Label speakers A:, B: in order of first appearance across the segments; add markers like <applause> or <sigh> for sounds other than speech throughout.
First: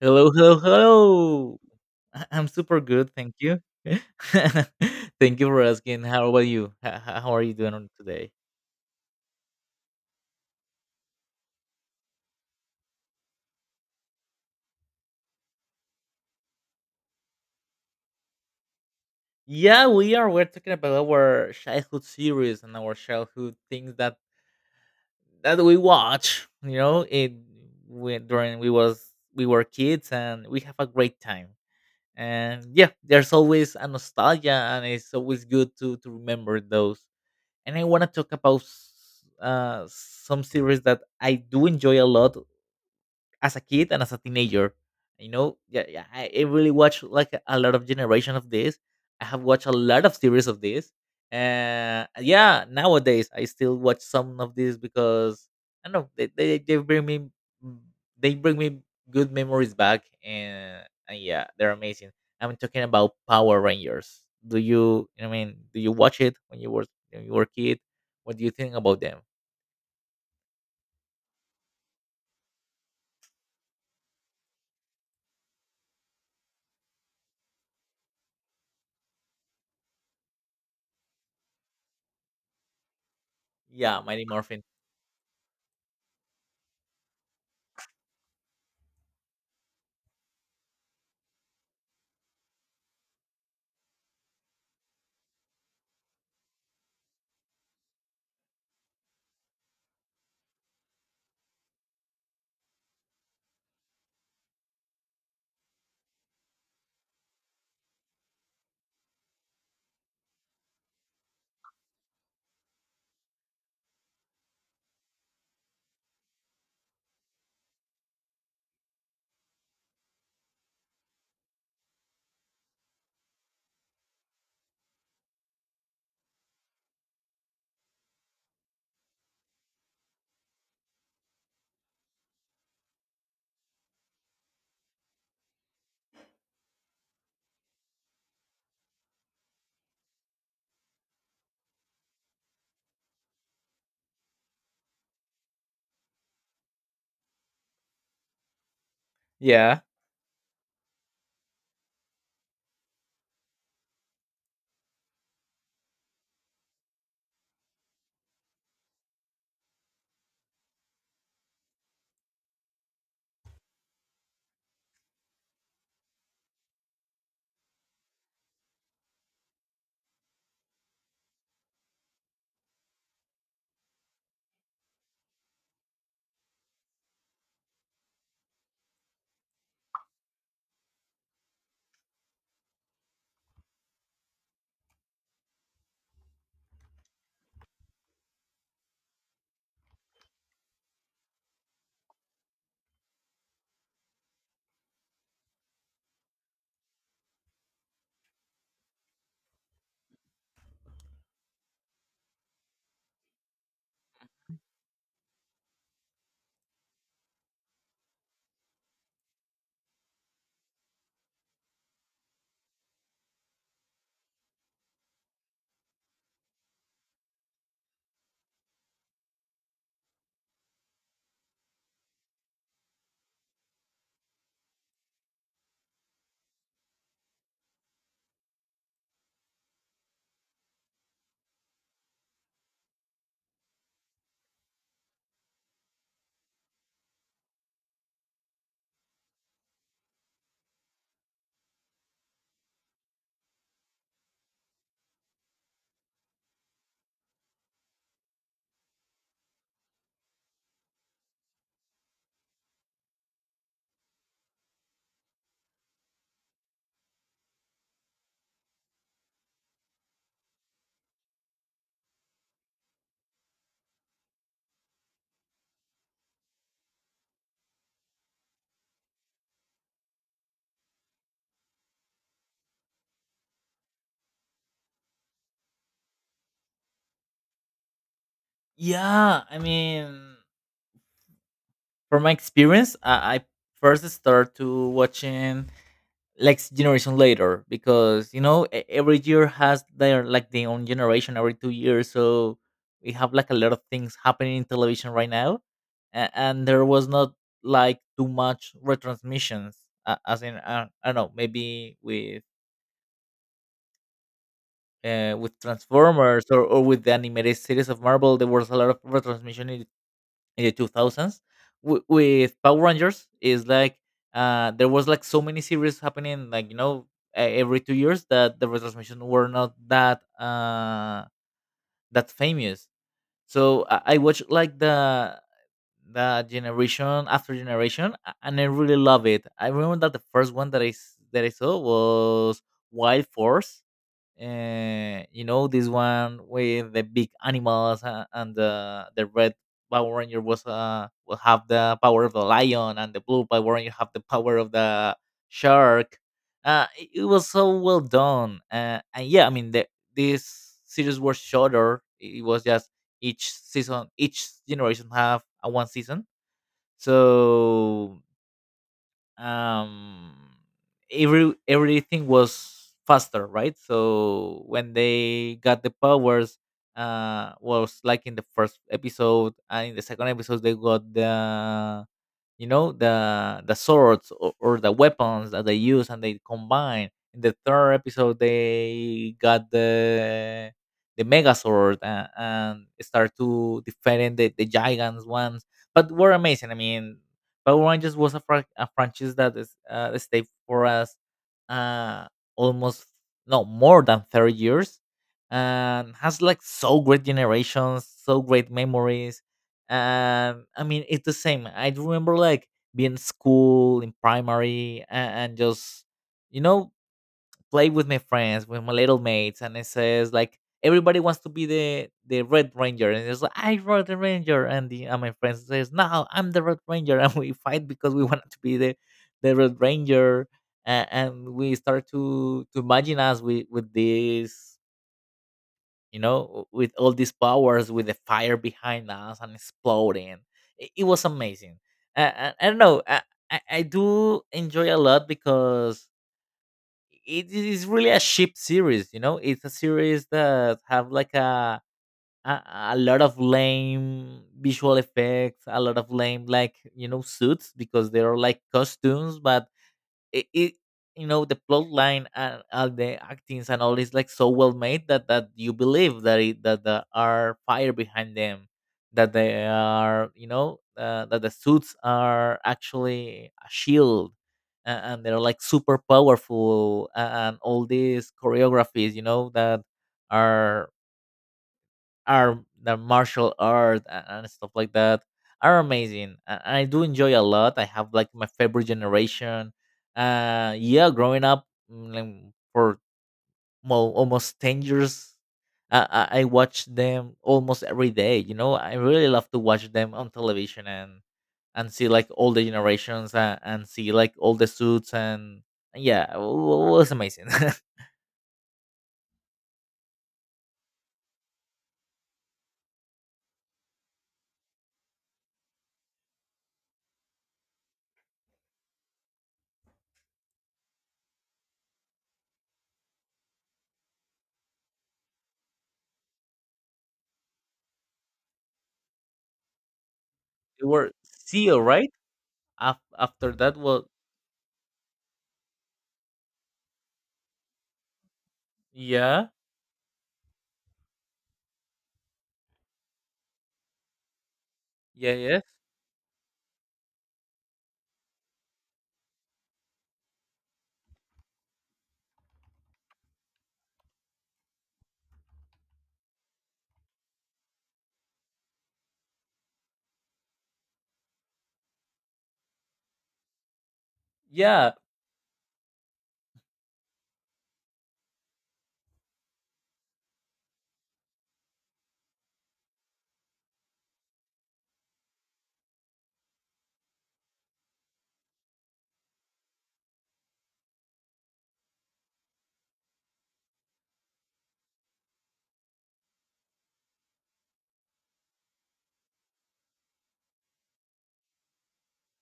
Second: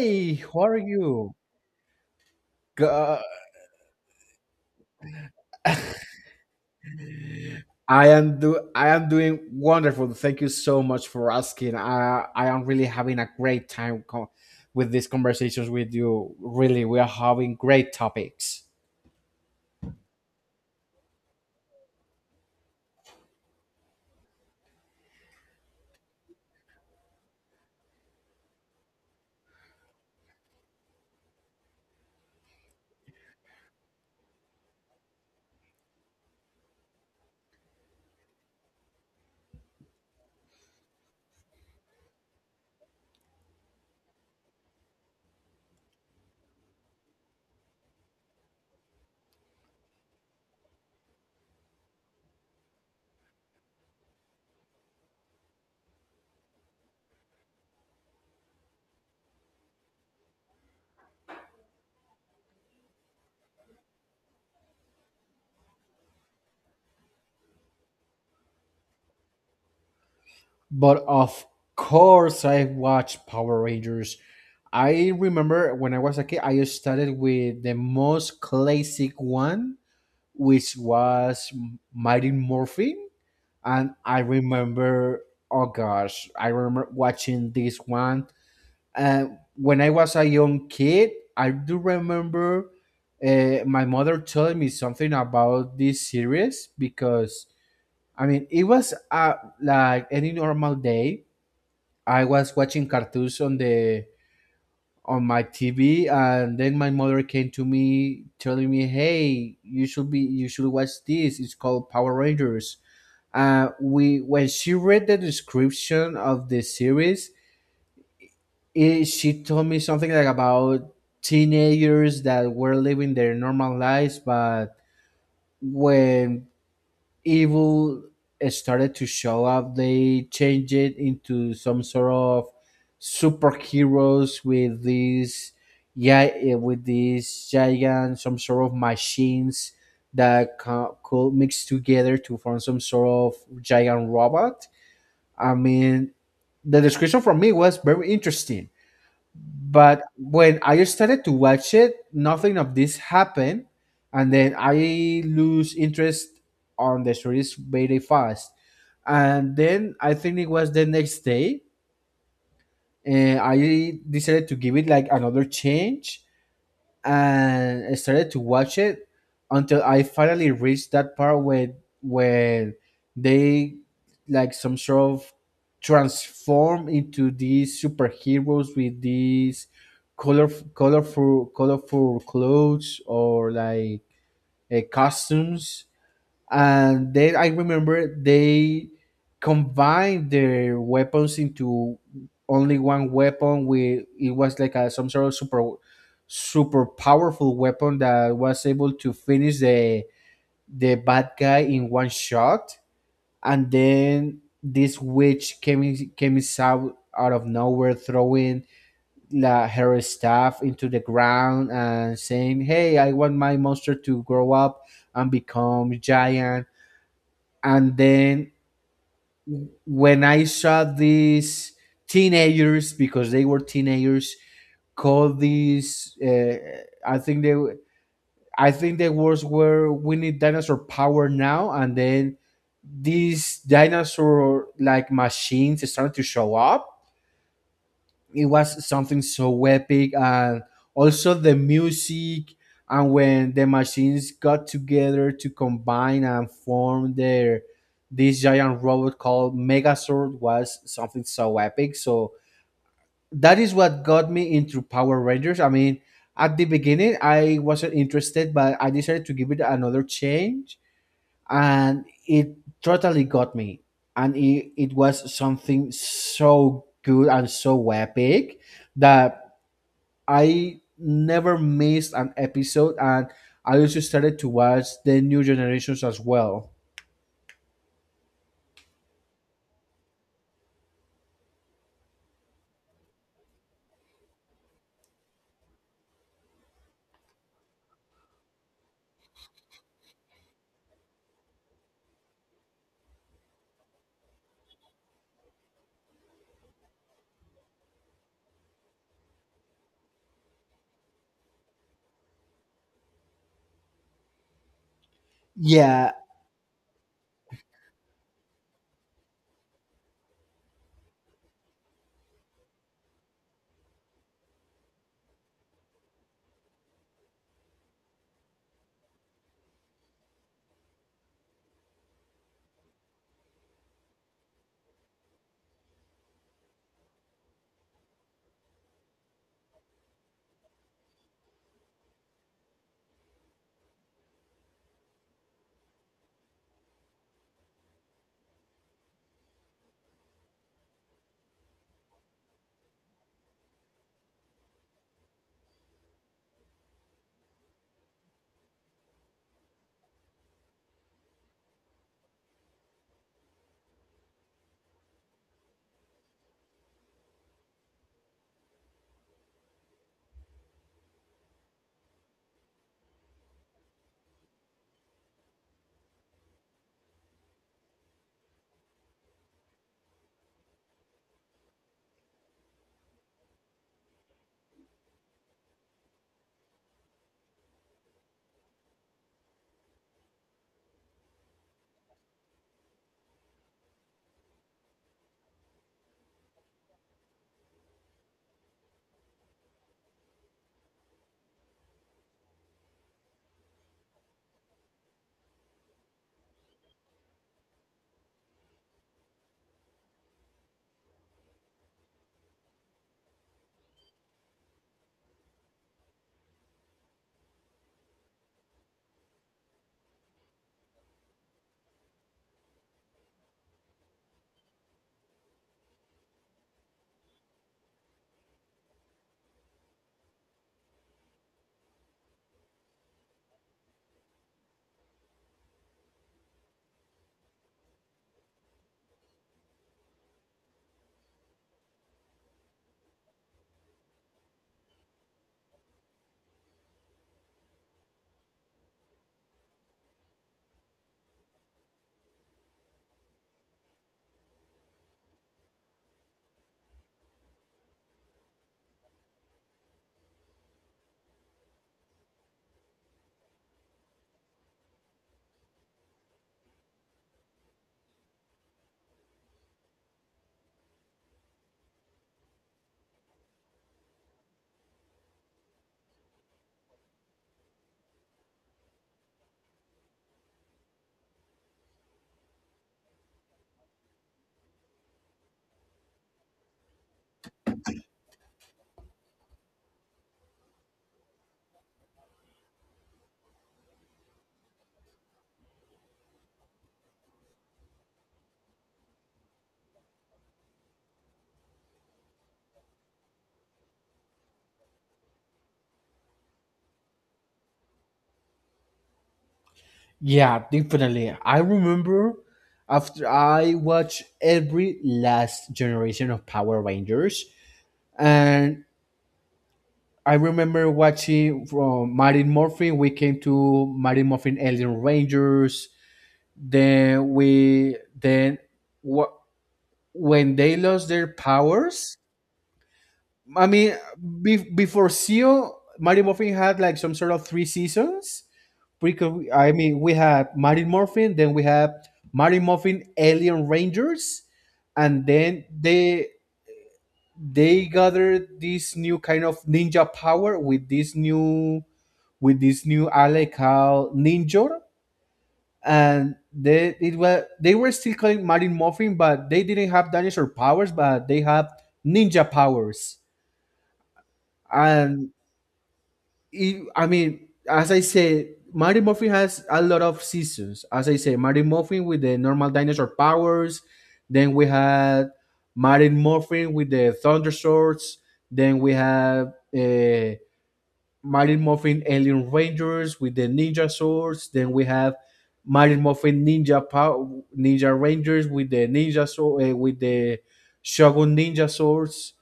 A: Hello, hello,
B: how are you?
A: hello. I'm super good,
B: Go-
A: thank you. <laughs> Thank you for asking. How about you? How are you doing on today?
B: I am doing wonderful. Thank you so much for asking. I am really having a great time with these conversations with you. Really, we are having great topics.
A: Yeah, we are. We're talking about our childhood series and our childhood things that we watch. You know, it we, during we was we were kids and we have a great time. And yeah, there's always a nostalgia, and it's always good to remember those. And I want to talk about some series that I do enjoy a lot, as a kid and as a teenager. You know, yeah, yeah, I really watched like a lot of generation of this. I have watched a lot of series of this. Yeah, nowadays I still watch some of these because I don't know they bring me mm, they bring me good memories back, and yeah, they're amazing. I'm talking about Power Rangers. Do you watch it when you were a kid? What do you think about them?
B: But of course, I watched Power Rangers. I remember when I was a kid, I started with the most classic one, which was Mighty Morphin. And
A: Yeah,
B: I
A: Mighty Morphin.
B: remember, oh gosh, I remember watching this one. And when I was a young kid, I do remember my mother telling me something about this series because, I mean, it was like any normal day. I was watching cartoons on the on my TV, and then my mother came to me telling me, "Hey, you should watch this. It's called Power Rangers." We when she read the description of the series, she told me something like about teenagers that were living their normal lives, but when evil started to show up, they changed it into some sort of superheroes with these yeah with these giant some sort of machines that could mix together to form some sort of giant robot. I mean, the description for me was very interesting,
A: Yeah.
B: but when I started to watch it, nothing of this happened, and then I lose interest on the series very fast. And then I think it was the next day, and I decided to give it like another change, and I started to watch it until I finally reached that part where where they like some sort of transform into these superheroes with these color colorful clothes or like costumes, and then I remember they combined their weapons into only one weapon. We It was like a some sort of super powerful weapon that was able to finish the bad guy in one shot. And then this witch came in- came is out out of nowhere, throwing her staff into the ground and saying, "Hey, I want my monster to grow up and become giant." And then when I saw these teenagers, because they were teenagers, called these I think the words were, we need dinosaur power now, and then these dinosaur like machines started to show up. It was something so epic, and also the music, and when the machines got together to combine and form their this giant robot called Megazord was something so epic. So that is what got me into Power Rangers. I mean, at the beginning I wasn't interested, but I decided to give it another change, and it totally got me, and it was something so good and so epic that I never missed an episode, and I also started to watch the new generations as well.
A: Yeah, I mean, from my experience, I first start to watching like generation later because you know every year has their like their own generation every 2 years, so we have like a lot of things happening in television right now, and there was not like too much retransmissions as in I don't know maybe with
B: yeah
A: Transformers or with the animated series of Marvel, there was a lot of retransmission in the 2000s. With Power Rangers is like there was like so many series happening like you know every 2 years that the retransmission were not that that famous. So I watched like the generation after generation, and I really love it. I remember that the first one that I saw was Wild Force. You know, this one with the big animals, and the red Power Ranger was will have the power of the lion, and the blue Power Ranger have the power of the shark. It was so well done. And yeah, I mean, the this series was shorter. It was just each season, each generation have a one season. So um every everything was faster, right? So when they got the powers, was like in the first episode, and in the second episode they got the you know the swords, or the weapons that they use and they combine. In the third episode they got the megazord, and start to defend the giants ones. But were amazing. I mean, Power Rangers was a, a franchise that is stayed for us uh almost no more than 30 years, and has like so great generations, so great memories. I mean, it's the same. I do remember like being in school in primary, and just you know play with my friends, with my little mates, and it says like everybody wants to be the Red Ranger, and it's like I Red the Ranger, and the and my friends says no, I'm the Red Ranger, <laughs> and we fight because we wanted to be the Red Ranger, and we start to imagine us with this you know, with all these powers, with the fire behind us and exploding. It was amazing. I don't know. I do enjoy a lot because it is really a ship series. You know, it's a series that have like a, a lot of lame visual effects, a lot of lame like you know suits because they are like costumes, but it you know the plot line and all the actings and all is like so well made that that you believe that it that there are fire behind them, that they are you know that the suits are actually a shield, and they're like super powerful. And all these choreographies you know that are are the martial art, and stuff like that are amazing. A and I do enjoy a lot. I have like my favorite generation. Yeah, growing up like, for well, almost 10 years, I, I watch them almost every day. You know, I really love to watch them on television, and see like all the generations, and see like all the suits. And yeah, it was amazing. <laughs>
B: yeah definitely, I remember after I watched every last generation of Power Rangers. And I remember watching from Martin Morphin. We came to Martin Morphin Alien Rangers. Then we then wh- When they
A: It
B: lost
A: were
B: their
A: CEO, right?
B: powers.
A: After
B: I
A: that,
B: mean,
A: well,
B: before Seal, Martin Morphin had like some sort of three seasons. Because
A: yeah,
B: I mean, we had Martin Morphin, then we had Martin Morphin Alien Rangers, and
A: yeah, yeah.
B: then they gathered this new kind of ninja power with this new ally called Ninjor, and they it was they were still calling Martin Morphin, but they didn't have dinosaur powers, but they have ninja powers.
A: Yeah,
B: And I mean, as I say, Martin Morphin has a lot of seasons. As I say, Martin Morphin with the normal dinosaur powers, then we had Martin Morphin with the thunder swords, then we have. Mighty Morphin Alien Rangers with the ninja swords. Then we have Mighty Morphin Ninja Power, Ninja Rangers with the ninja sword, with the Shogun Ninja swords.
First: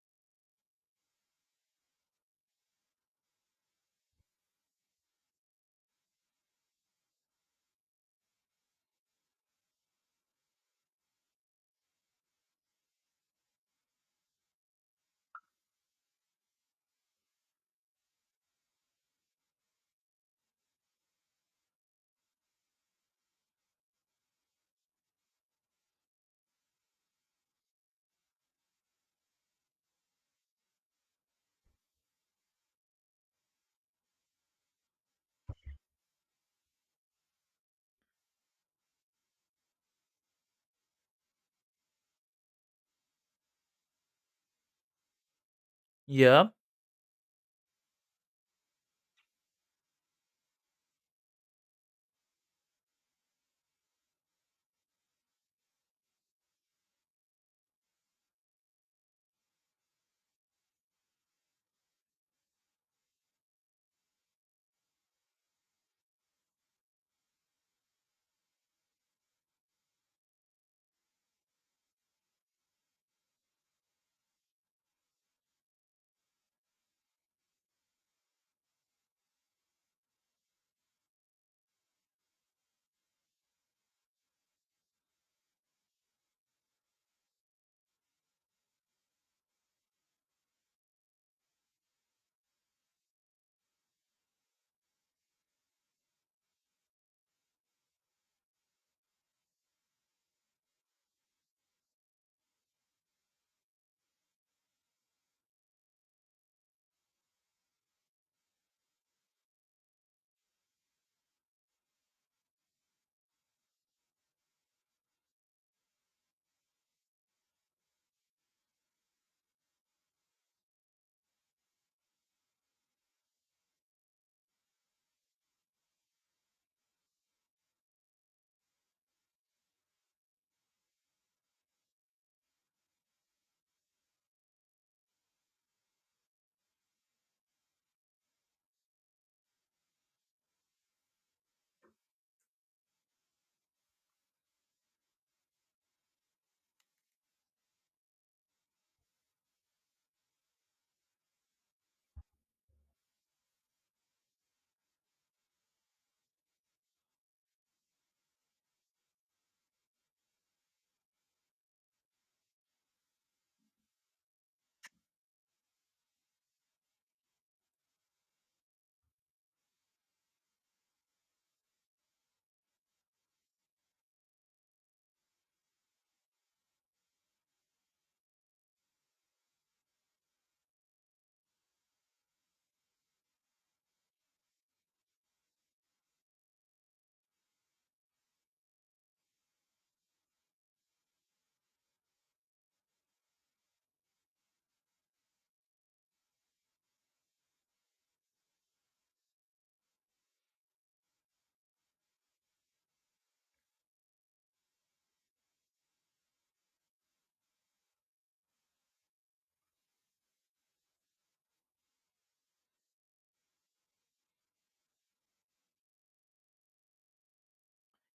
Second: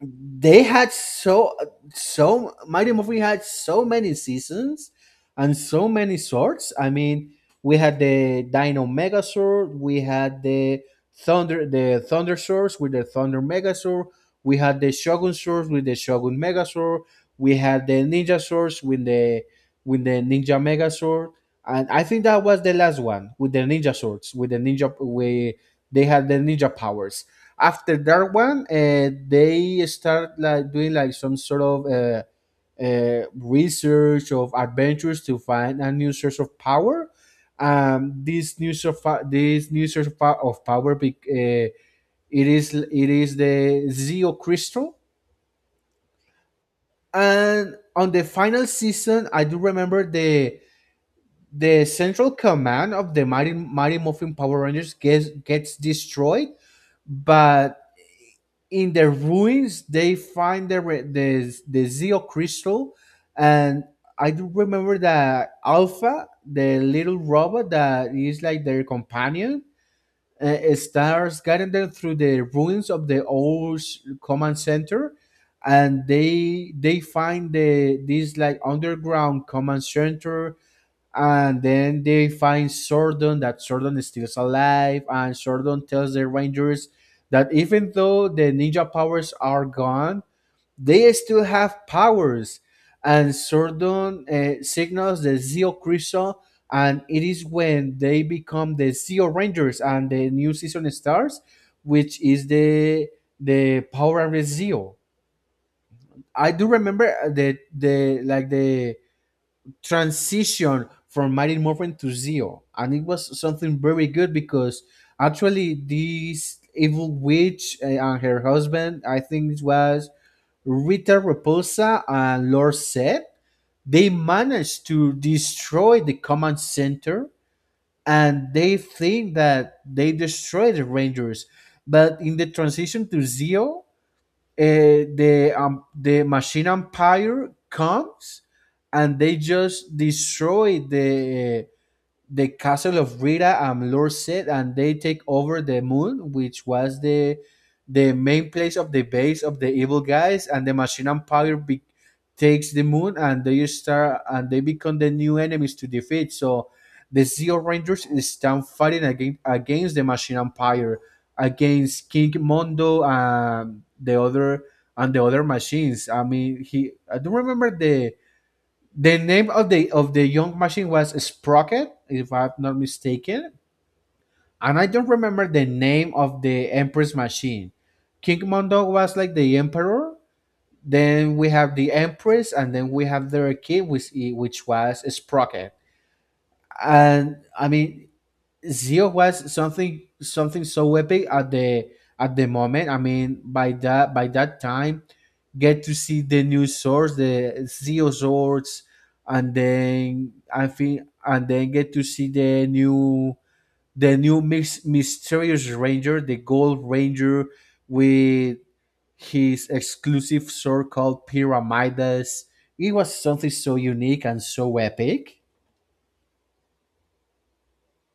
B: They had so So Mighty Movie had so many seasons and so many sorts. I mean, we had the Dino Megazord, we had the Thunder Source with the Thunder Megazord, we had the Shogun Source with the Shogun Megazord, we had the Ninja Source with the Ninja Megazord, and I think that was the last one with the Ninja Swords with the Ninja We they had the ninja powers. After that one, they start like doing like some sort of research of adventures to find a new source of power. Um, this new source of power, it is the Zeo crystal.
A: yeah,
B: And on the final season, I do remember the central command of the Mighty Morphin Power Rangers gets destroyed, but in the ruins they find the Zeo crystal. And I do remember that Alpha, the little robot that is like their companion, starts guiding them through the ruins of the old command center, and they find the this like underground command center, and then they find Sordon. That Sordon is still alive, and Sordon tells the Rangers that even though the ninja powers are gone, they still have powers. And Sordon signals the Zeo Crystal, and it is when they become the Zeo Rangers and the new season starts, which is the Power Rangers Zeo. I do remember the like the transition from Mighty Morphin to Zeo, and it was something very good because actually this evil witch and her husband, I think it was Rita Repulsa and Lord Set, they managed to destroy the command center, and they think that they destroyed the Rangers. But in the transition to Zeo, the Machine Empire comes and they just destroy the castle of Rita and Lord Sid, and they take over the moon, which was the main place of the base of the evil guys, and the Machine Empire takes the moon, and they start and they become the new enemies to defeat. So the Zeo Rangers stand fighting against the Machine Empire, against King Mondo and the other machines. I mean, he I don't remember the name of the young machine, was Sprocket, if I'm not mistaken. And I don't remember the name of the Empress machine. King Mondo was like the Emperor. Then we have the Empress, and then we have their king, which was Sprocket. And I mean, Zio was something so epic at the moment. I mean, by that time, get to see the new swords, the Zio swords, and then get to see the new mysterious ranger, the gold ranger with his exclusive sword called Pyramidas. It was something so unique and so epic.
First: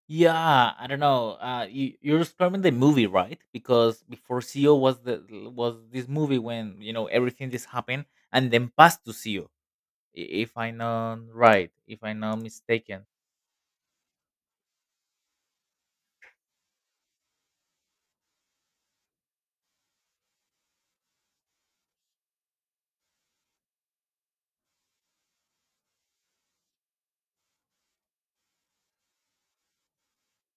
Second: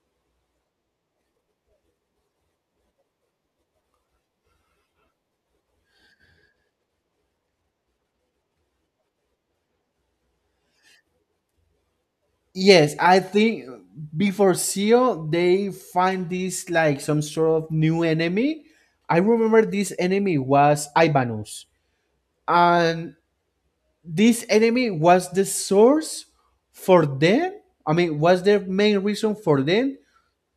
A: yeah. I don't know. You're describing the movie, right? Because before CEO was the was this movie when you know everything this happened, and then passed to CEO, if I'm not right, if I'm not
B: Yes,
A: mistaken.
B: I think before Seal, they find this like some sort of new enemy. I remember this enemy was Ivanus, and this enemy was the source for them. I mean, was the main reason for them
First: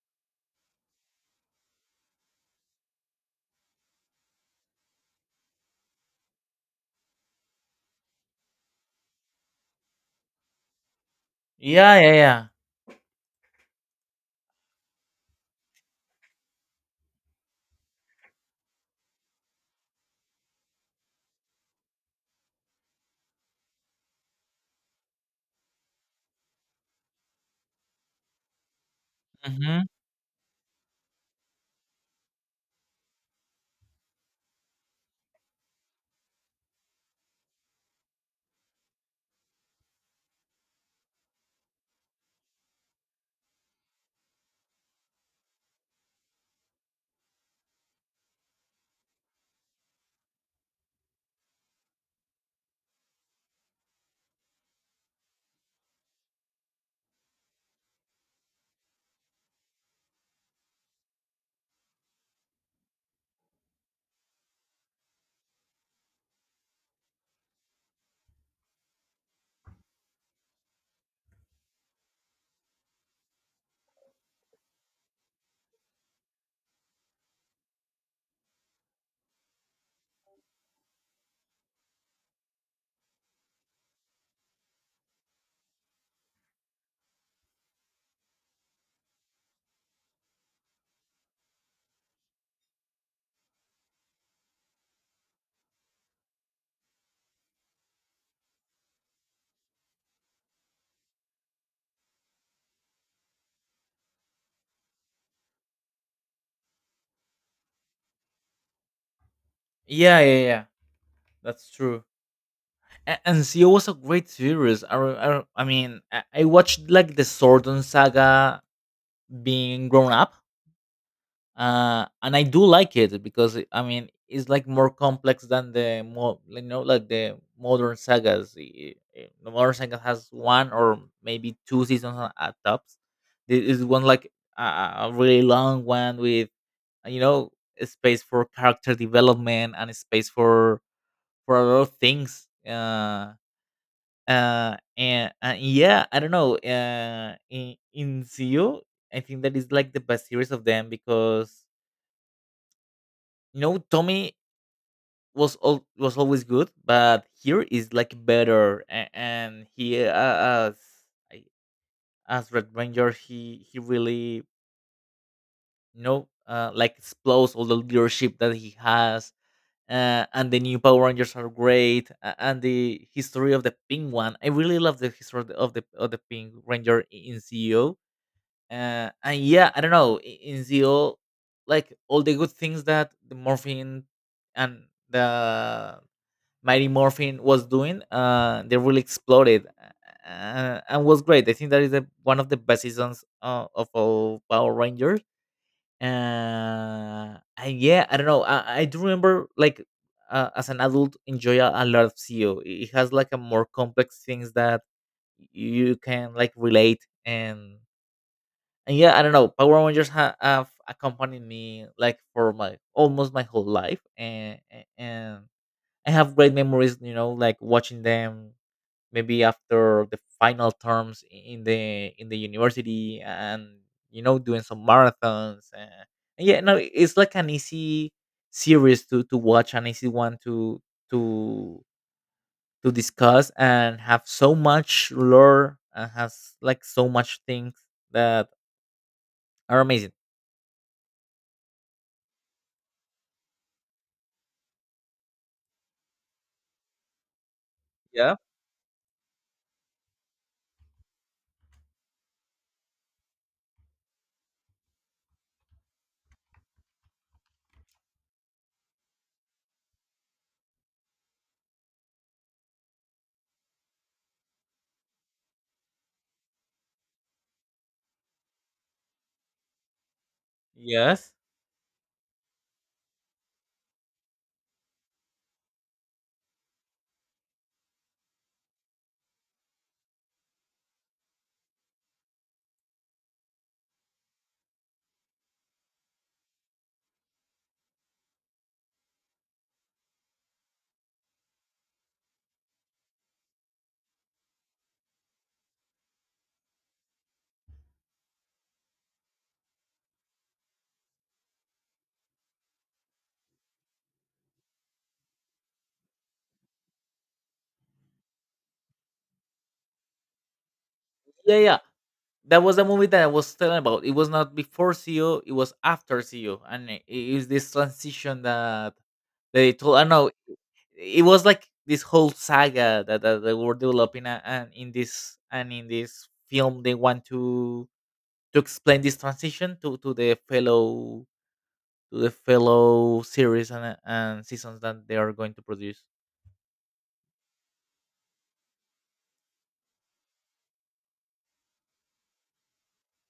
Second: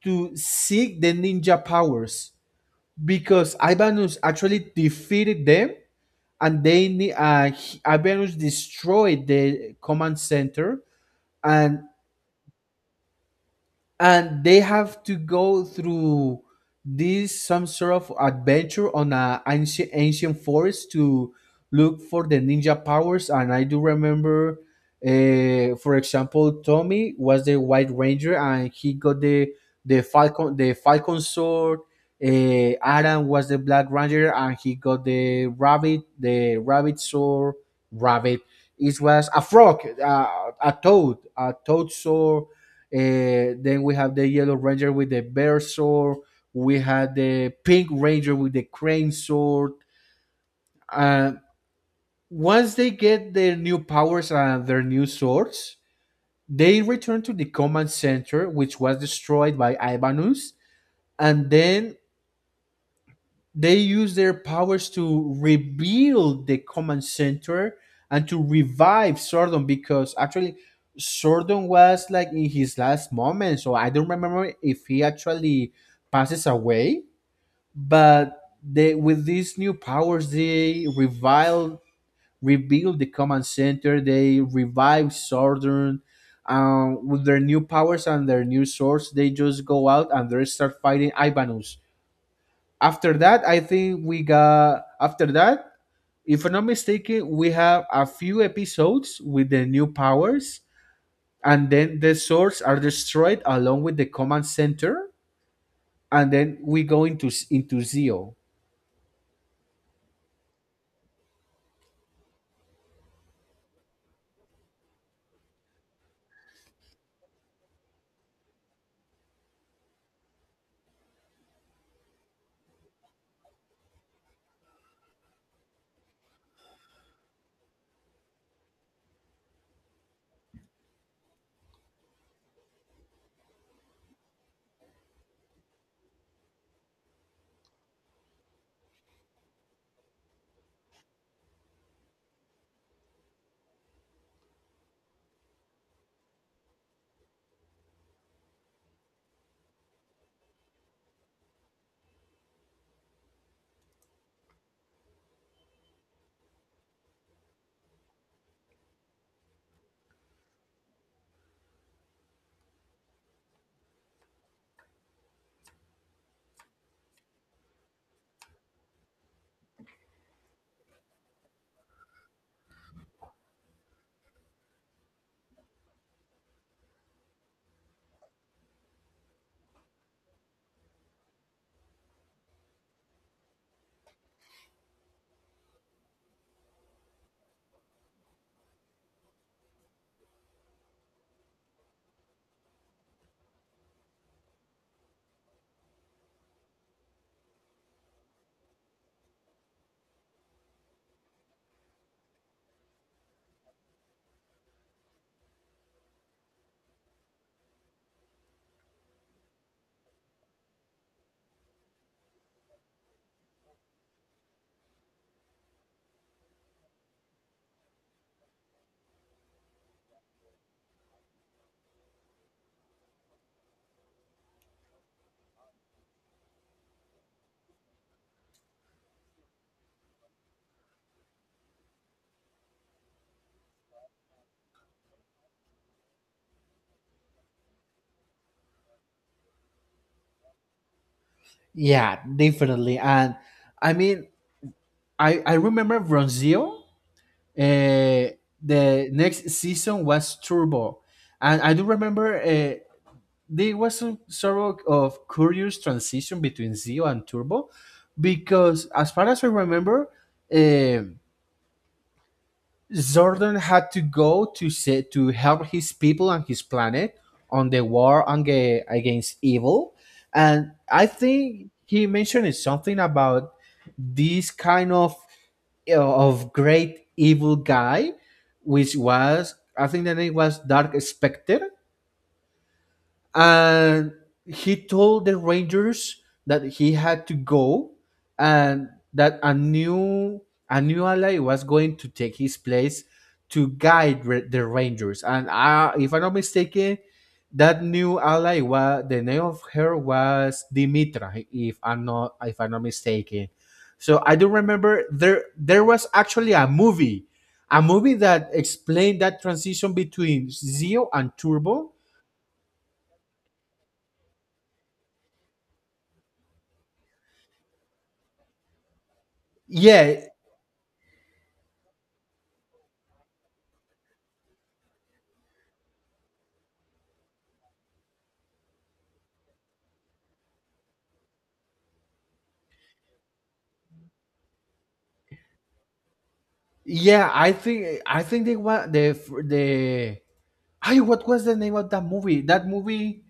B: to seek the ninja powers because Ivanus actually defeated them, and Ivanus destroyed the command center, and
A: Yeah, yeah, yeah.
B: they have to go through this some sort of adventure on a ancient forest to look for the ninja powers. And I do remember, for example, Tommy was the white ranger and he got the
A: Mm-hmm.
B: the falcon sword. Adam was the black ranger and he got the rabbit sword rabbit it was a frog, a toad sword. Then we have the yellow ranger with the bear sword. We had the pink ranger with the crane sword. Uh, Once they get their new powers and their new swords, they return to the command center, which was destroyed by Ivanus. And then they use their powers to rebuild the command center and to revive Sordon, because actually Sordon was like in his last moment. So I don't remember if he actually passes away, but they with these new powers they revive rebuild the command center, they revive Sordon. With their new powers and their new swords, they just go out and they start fighting Ivanus. After that, I think we got after that, if I'm not mistaken, we have a few episodes with the new powers, and then the swords are destroyed along with the command center, and then we go into Zeo.
A: Yeah, yeah, yeah. That's true. And CEO was a great series. I, re- I, re- I mean, I watched like the Sword and Saga being grown up. And I do like it because I mean it's like more complex than the more you know like the modern sagas. The modern saga has one or maybe two seasons, at tops. This is one like a really long one with you know space for character development, and space for a lot of things. And yeah, I don't know. In Zio, I think that is like the best series of them because you know tommy was always good, but here is like better, and he, I- as red ranger he really you know like explodes all the leadership that he has. And the new power rangers are great. And the history of the pink one, I really love the history of of the pink ranger in ceo. And yeah, I don't know, in ceo like all the good things that the morphine and the Mighty Morphin was doing, they really exploded, and was great. I think that is the, one of the best seasons of all Power Rangers. And yeah, I don't know. I do remember like as an adult enjoy a lot of CO. It has like a more complex things that you can like relate. And yeah, I don't know. Power Rangers have accompanied me like for my almost my whole life, and I have great memories, you know, like watching them maybe after the final terms in the university, and you know doing some marathons. And yeah, no, it's like an easy series to watch, an easy one to to discuss, and have so much lore, and has like so much things that are amazing.
B: Yeah, definitely. And I mean, I remember from Zeo,
A: Yeah.
B: the next season was Turbo, and I do remember. There was some sort of curious transition between Zio and Turbo because, as far as I remember, um, Zordon had to go to say, to help his people and his planet on the war against evil, and I
A: Yes.
B: think he mentioned something about this kind of great evil guy, which was I think the name was Dark Specter, and he told the rangers that he had to go, and that a new ally was going to take his place to guide the rangers. And I, if I'm not mistaken, that new ally was the name of her was Dimitra, if I'm not if I'm not mistaken. So I do remember there was actually a movie, a movie that explained that transition between Zio and
A: Yeah, yeah.
B: Turbo.
A: That was the movie that I was telling about. It was not before CEO, it was after CEO, and it is this transition that they told. I
B: Yeah
A: know it was like this whole saga that, that they were developing, and in this film, they want to explain this transition to the fellow to the fellow series and seasons that they are going to produce.
B: Yeah, I think they want the I, what was the name of that movie? That movie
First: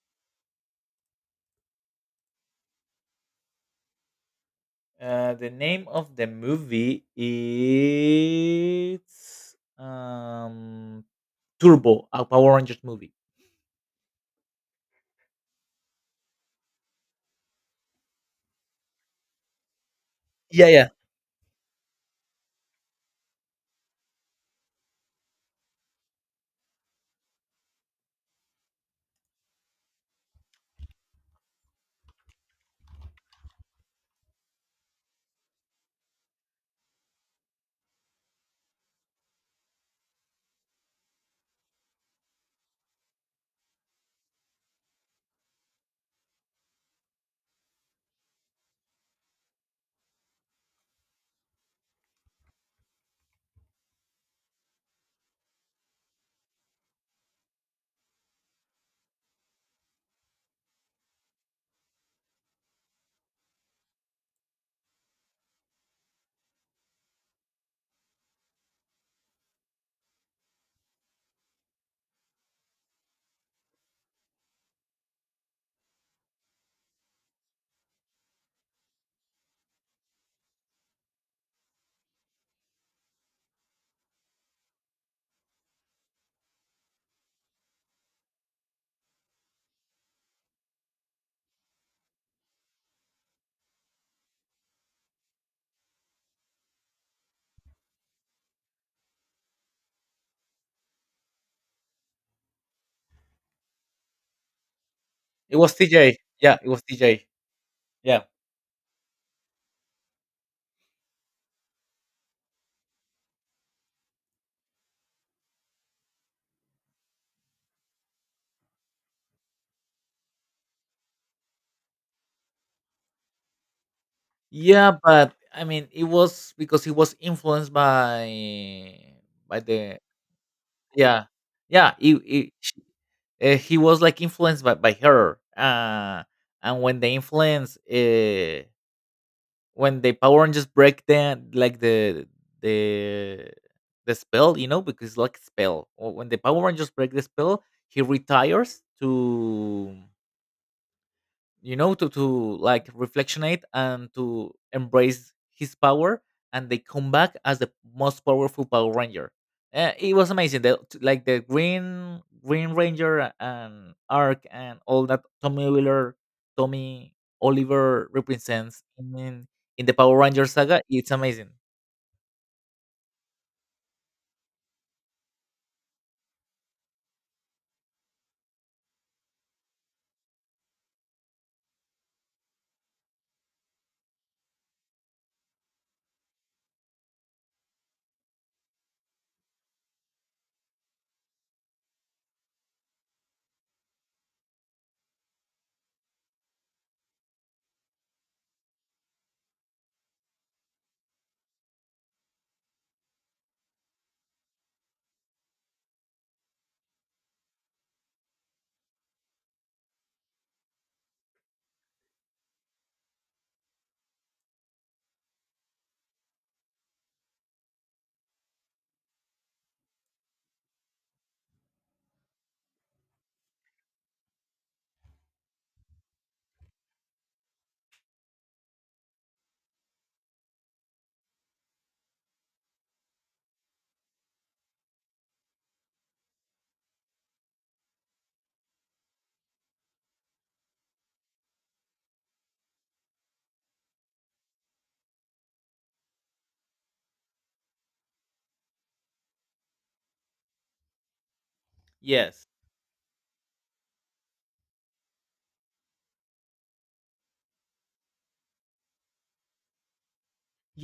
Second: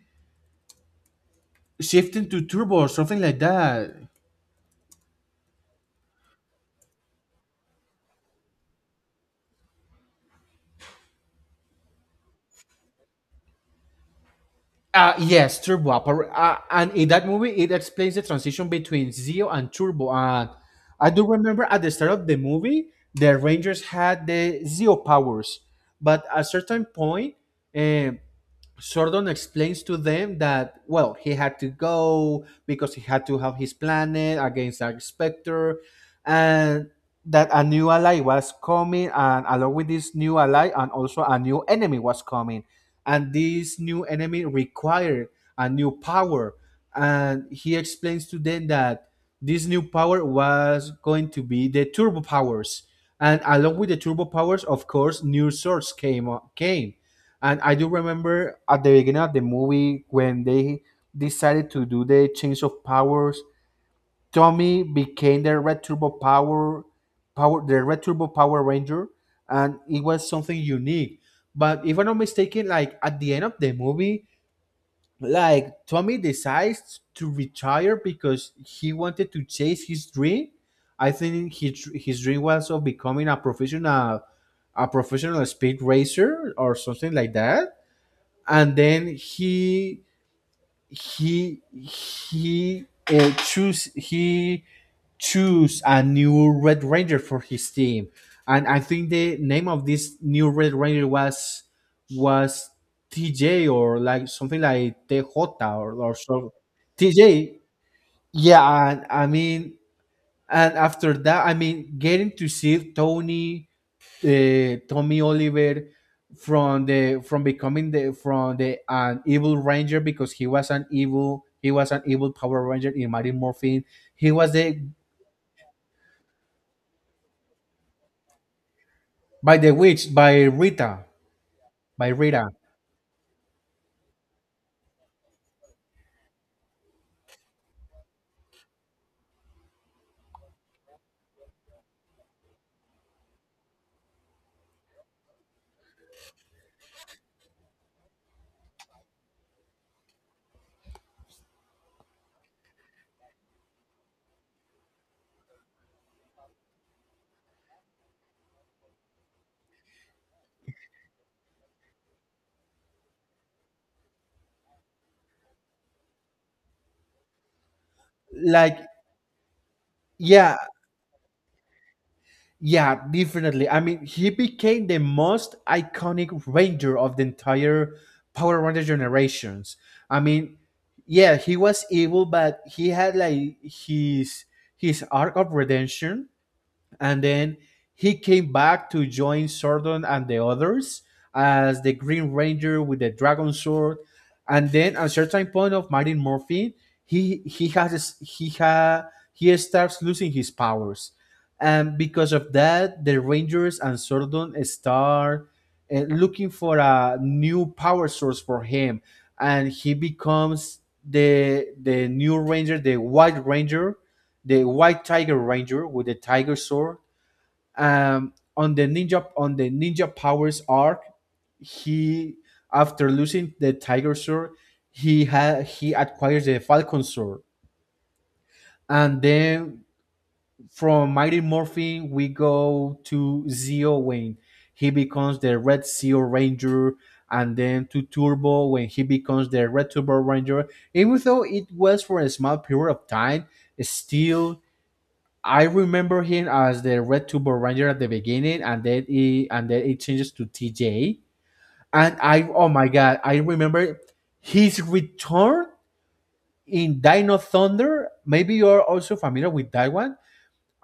B: shifting to Turbo or something like that.
A: The name of the movie is Turbo, a Power Rangers movie.
B: Yes, Turbo. And in that movie, it explains the transition between Zeo and Turbo. And
A: Yeah, yeah.
B: I do remember at the start of the movie, the Rangers had the Zeo powers, but at certain point, um, Sordon explains to them that, well, he had to go because he had to have his planet against Dark Spectre, and that a new ally was coming, and along with this new ally, and also a new enemy was coming. And this new enemy required a new power. And he explains to them that this new power was going to be the turbo powers. And along with the turbo powers, of course, new swords came. And I do remember at the beginning of the movie when they decided to do the change of powers, Tommy became the Red Turbo Power Power the Red Turbo Power Ranger, and it was something unique. But if I'm not mistaken, like at the end of the movie, like Tommy decides to retire because he wanted to chase his dream. I think his dream was of becoming a professional speed racer or something like that, and then he choose a new Red Ranger for his team, and I think the name of this new Red Ranger was TJ or like something like TJ
A: It was
B: or
A: TJ.
B: so.
A: Yeah, it was TJ.
B: TJ.
A: Yeah.
B: Yeah, and I mean, and after that, I mean, getting to see Tony Tommy Oliver from the from becoming the from the an evil ranger because he was an evil Power Ranger in Mighty Morphin. He was the
A: Yeah, but I mean, it was because he was influenced
B: by
A: by
B: the
A: the
B: witch by Rita.
A: yeah, yeah.
B: By Rita.
A: He was like influenced by her, and when the when the Power Rangers break the like the the spell, you know, because like spell. Or when the Power Rangers break the spell, he retires to you know to like reflectionate and to embrace his power, and they come back as the most powerful power ranger. It was amazing the, like the green ranger and arc, and all that tommy oliver
B: Like,
A: represents in the power ranger
B: yeah,
A: saga. It's amazing.
B: yeah, definitely. I mean, he became the most iconic ranger of the entire Power Ranger generations. I mean, yeah, he was evil, but he had like his arc of redemption, and then he came back to join Sordon and the others as the Green Ranger with the Dragon Sword. And then at a certain point of Martin Morphin, he has he ha, he starts losing his powers, and because of that, the Rangers and Sordon start looking for a new power source for him, and he becomes the new Ranger, the White Tiger Ranger with the Tiger Sword on the ninja powers arc. He after losing the tiger sword, he acquires the falcon sword, and then from Mighty Morphin we go to Zeo when he becomes the Red Zeo Ranger, and then to Turbo when he becomes the Red Turbo Ranger. Even though it was for a small period of time, still, I remember him as the Red Turbo Ranger at the beginning, and then it changes to TJ. And
A: Yes.
B: I, oh my god, I remember his return in Dino Thunder. Maybe you're also familiar with that one.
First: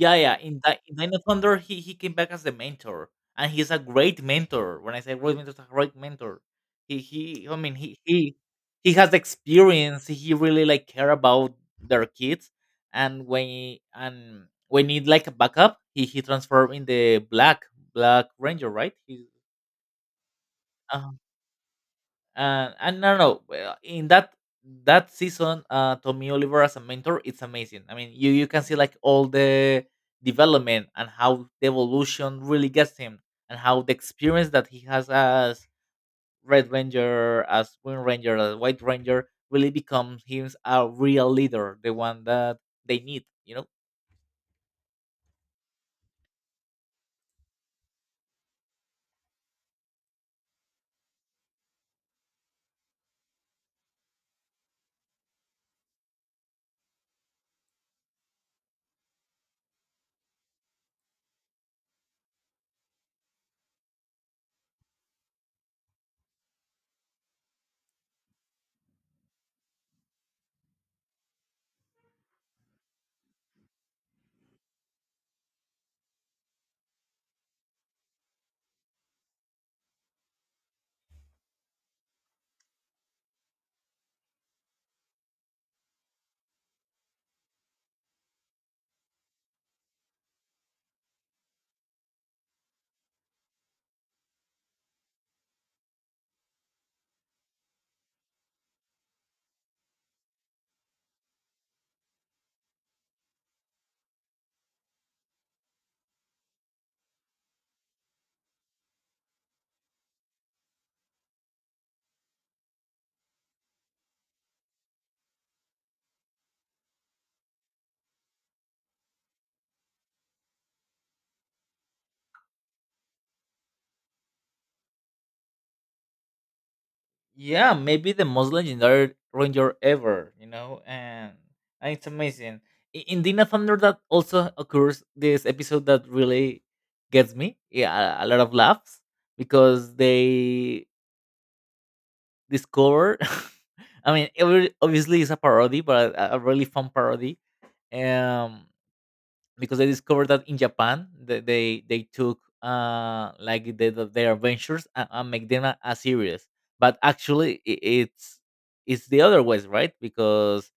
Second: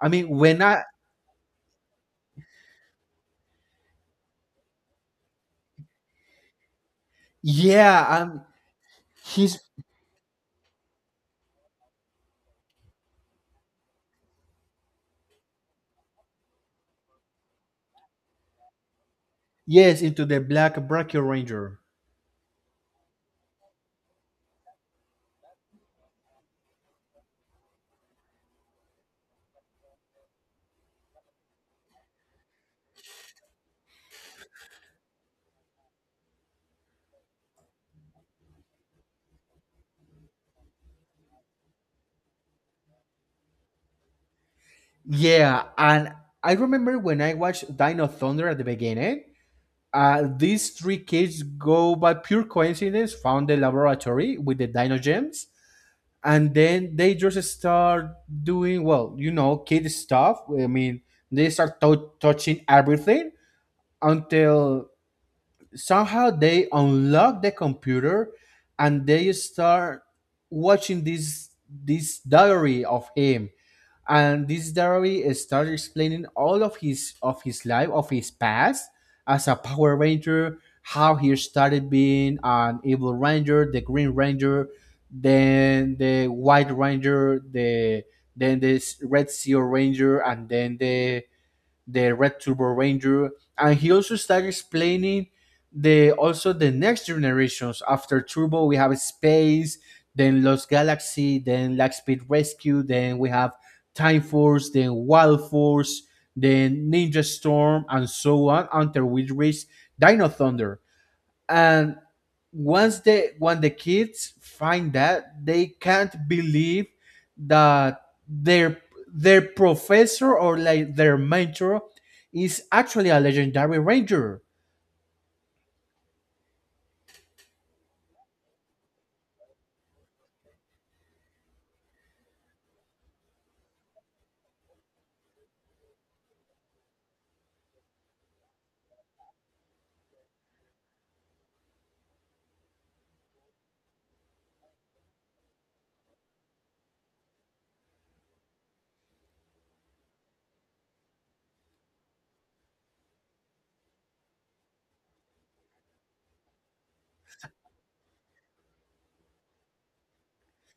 B: I mean,
A: yeah. In
B: when
A: that
B: I,
A: in Nine of Thunder, he came back as the mentor, and he's a great mentor. When I say great mentor, he's a great mentor. He he. I mean, he
B: yeah,
A: he he has the
B: he's
A: experience. He really like care about their kids, and when and when need like a backup, he transformed in the Black Ranger, right?
B: yes, into the Black
A: Uh-huh.
B: Brachio Ranger.
A: And no, no, well, in that season, Tommy Oliver as a mentor, it's amazing. I mean, you can see like all the development and how the evolution really gets him, and how the experience that he has as Red Ranger, as Green Ranger, as White Ranger, really becomes him a real leader, the one that they need. You know.
B: Yeah, and I remember when I watched Dino Thunder at the beginning. These three kids go by pure coincidence, found the laboratory with the Dino Gems, and then they just start doing, well, you know, kid stuff. I mean, they start touching everything until somehow they unlock the computer, and they start watching this diary of him, and this diary starts explaining all of his life, of his past as a power ranger, how he started being an evil ranger, the green ranger, then the white ranger, then the Red Sea ranger, and then the Red Turbo Ranger. And he also started explaining the also the next generations after Turbo. We have Space, then Lost Galaxy, then Lightspeed Rescue, then we have Time Force, then Wild Force, then Ninja Storm, and so on until we reach Dino Thunder. And once they when the kids find that, they can't believe that their their professor, or like their mentor, is actually a legendary ranger.
A: Yeah, maybe the most legendary ranger ever, you know, and it's amazing. In Dina Thunder that also occurs this episode that really gets me, yeah, a lot of laughs because they discover, <laughs> I mean every, obviously it's a parody, but a really fun parody. um because I discovered that in Japan they took like their adventures, and make them a series. But actually, I it's the other ways, right? Because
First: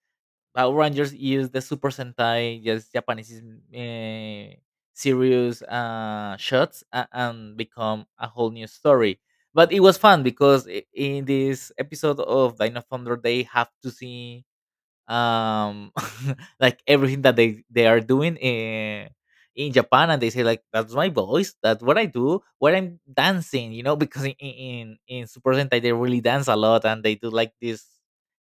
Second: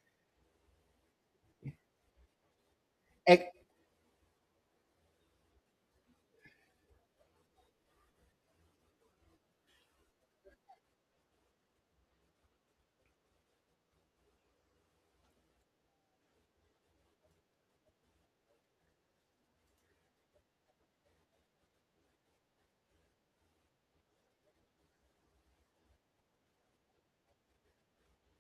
A: Power Rangers use the Super Sentai just Japanese
B: Ec-
A: uh, serious shots, and become a whole new story. But it was fun because in this episode of Dino Thunder, they have to see um <laughs> like everything that they are doing in japan, and they say like that's my voice, that's what I do, what I'm dancing, you know, because in in super sentai they really dance a lot, and they do like these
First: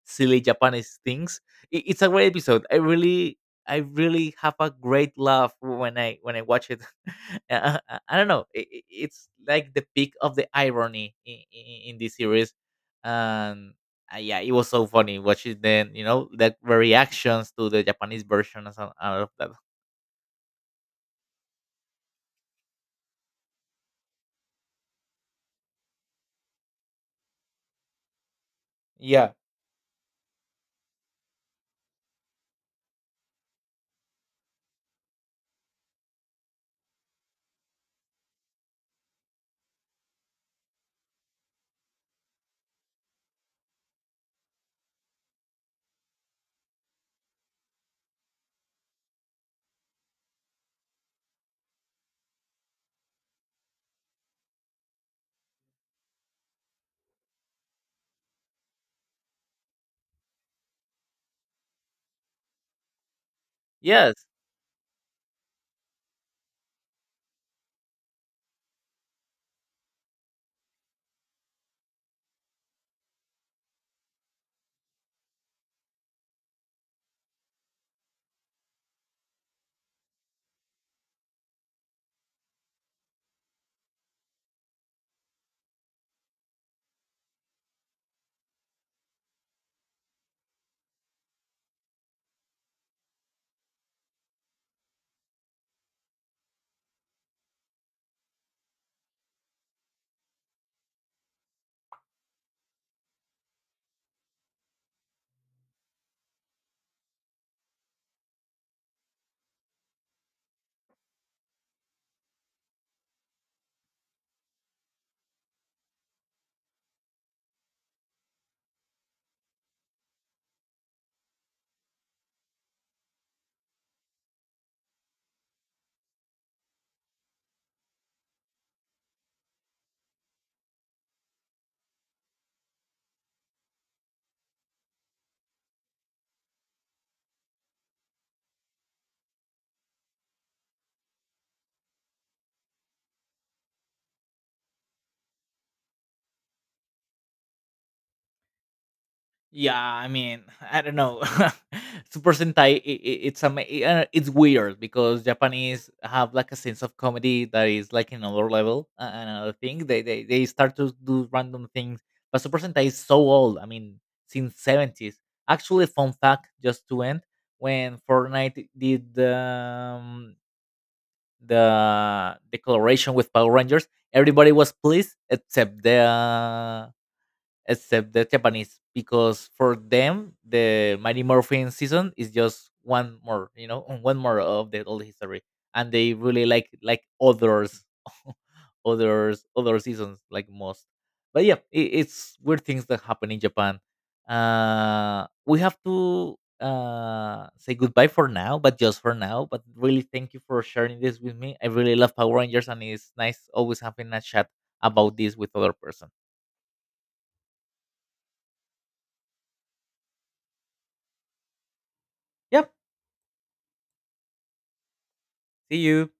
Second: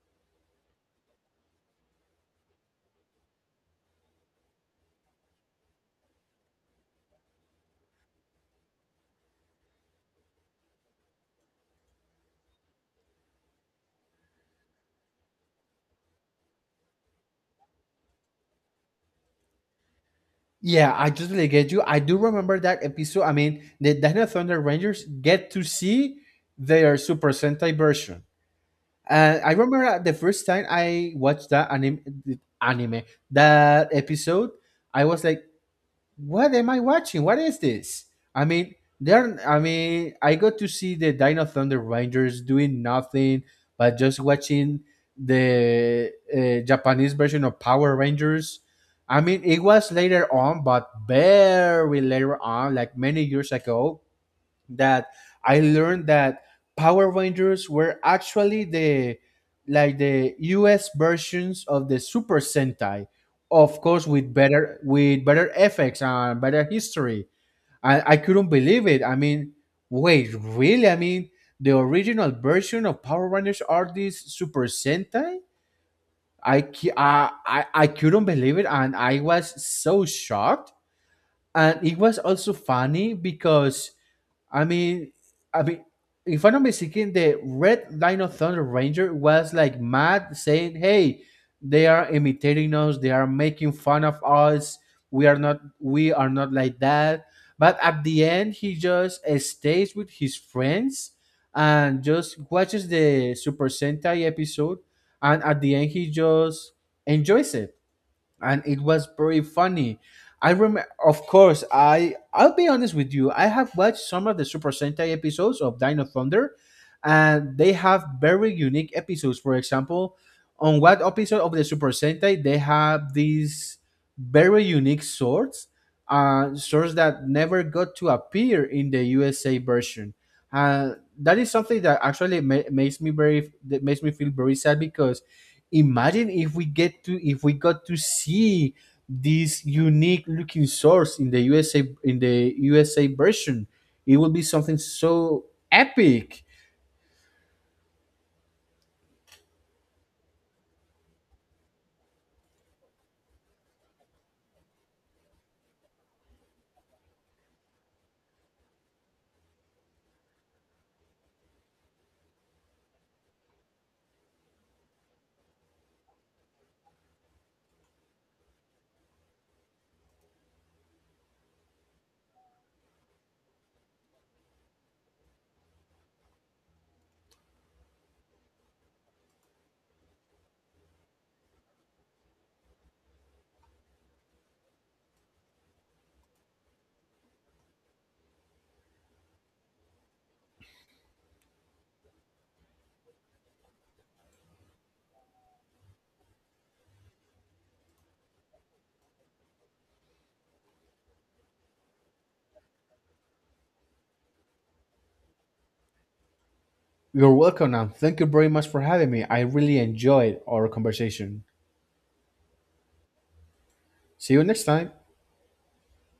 A: silly japanese things. It's a great episode. I really have a great laugh when I watch it. <laughs> I don't know, it's like the peak of the irony in, in this series. And yeah, it was so funny watching then you know the reactions to the Japanese version and and all of that.
B: yeah, I totally get you. I do remember that episode. I mean, the Dino Thunder Rangers get to see their Super Sentai version,
A: Yeah.
B: and I remember the first time I watched that anime that episode, I was like, what am I watching? What is this? I mean, there. I mean, I got to see the Dino Thunder Rangers doing nothing but just watching the Japanese version of Power Rangers. I mean, it was later on, but very later on, like many years ago, that I learned that Power Rangers were actually the, like, the US versions of the Super Sentai, of course
A: Yes.
B: with better effects and better history. I couldn't believe it. I mean, wait, really? I mean, the original version of Power Rangers are these Super Sentai? I I couldn't believe it, and I was so shocked. And it was also funny because I mean, I mean, if I'm not mistaken, the Red Dino Thunder Ranger was like mad, saying, "Hey, they are imitating us. They are making fun of us. We are not. We are not like that." But at the end, he just stays with his friends and just watches the Super Sentai episode. And at the end, he just enjoys it, and it was very funny. I remember, of course, I'll be honest with you. I have watched some of the Super Sentai episodes of Dino Thunder, and they have very unique episodes. For example, on one episode of the Super Sentai, they have these very unique swords, swords that never got to appear in the USA version. Uh, that is something that actually makes me feel very sad because imagine if we get to if we got to see this unique looking source in the USA version. It will be something so epic.
A: Yeah. I mean, I don't know. <laughs> Super Sentai. It's weird because Japanese have like a sense of comedy that is like another level, and another thing. They start to do random things. But Super Sentai is so old. I mean, since seventies. Actually, fun fact, just to end, when Fortnite did the collaboration with Power Rangers, everybody was pleased except the Japanese, because for them the Mighty Morphin season is just one more, you know, <laughs> one more of the old history, and they really like others, <laughs> others, other seasons like most. But yeah, it's weird things that happen in Japan. We have to say goodbye for now, but just for now, but really thank you for sharing this with me. I really love Power Rangers, and it's nice always having a chat about this with other person.
B: You're welcome, and thank you very much for having me. I really enjoyed our conversation.
A: Yep,
B: See you next time.
A: see you.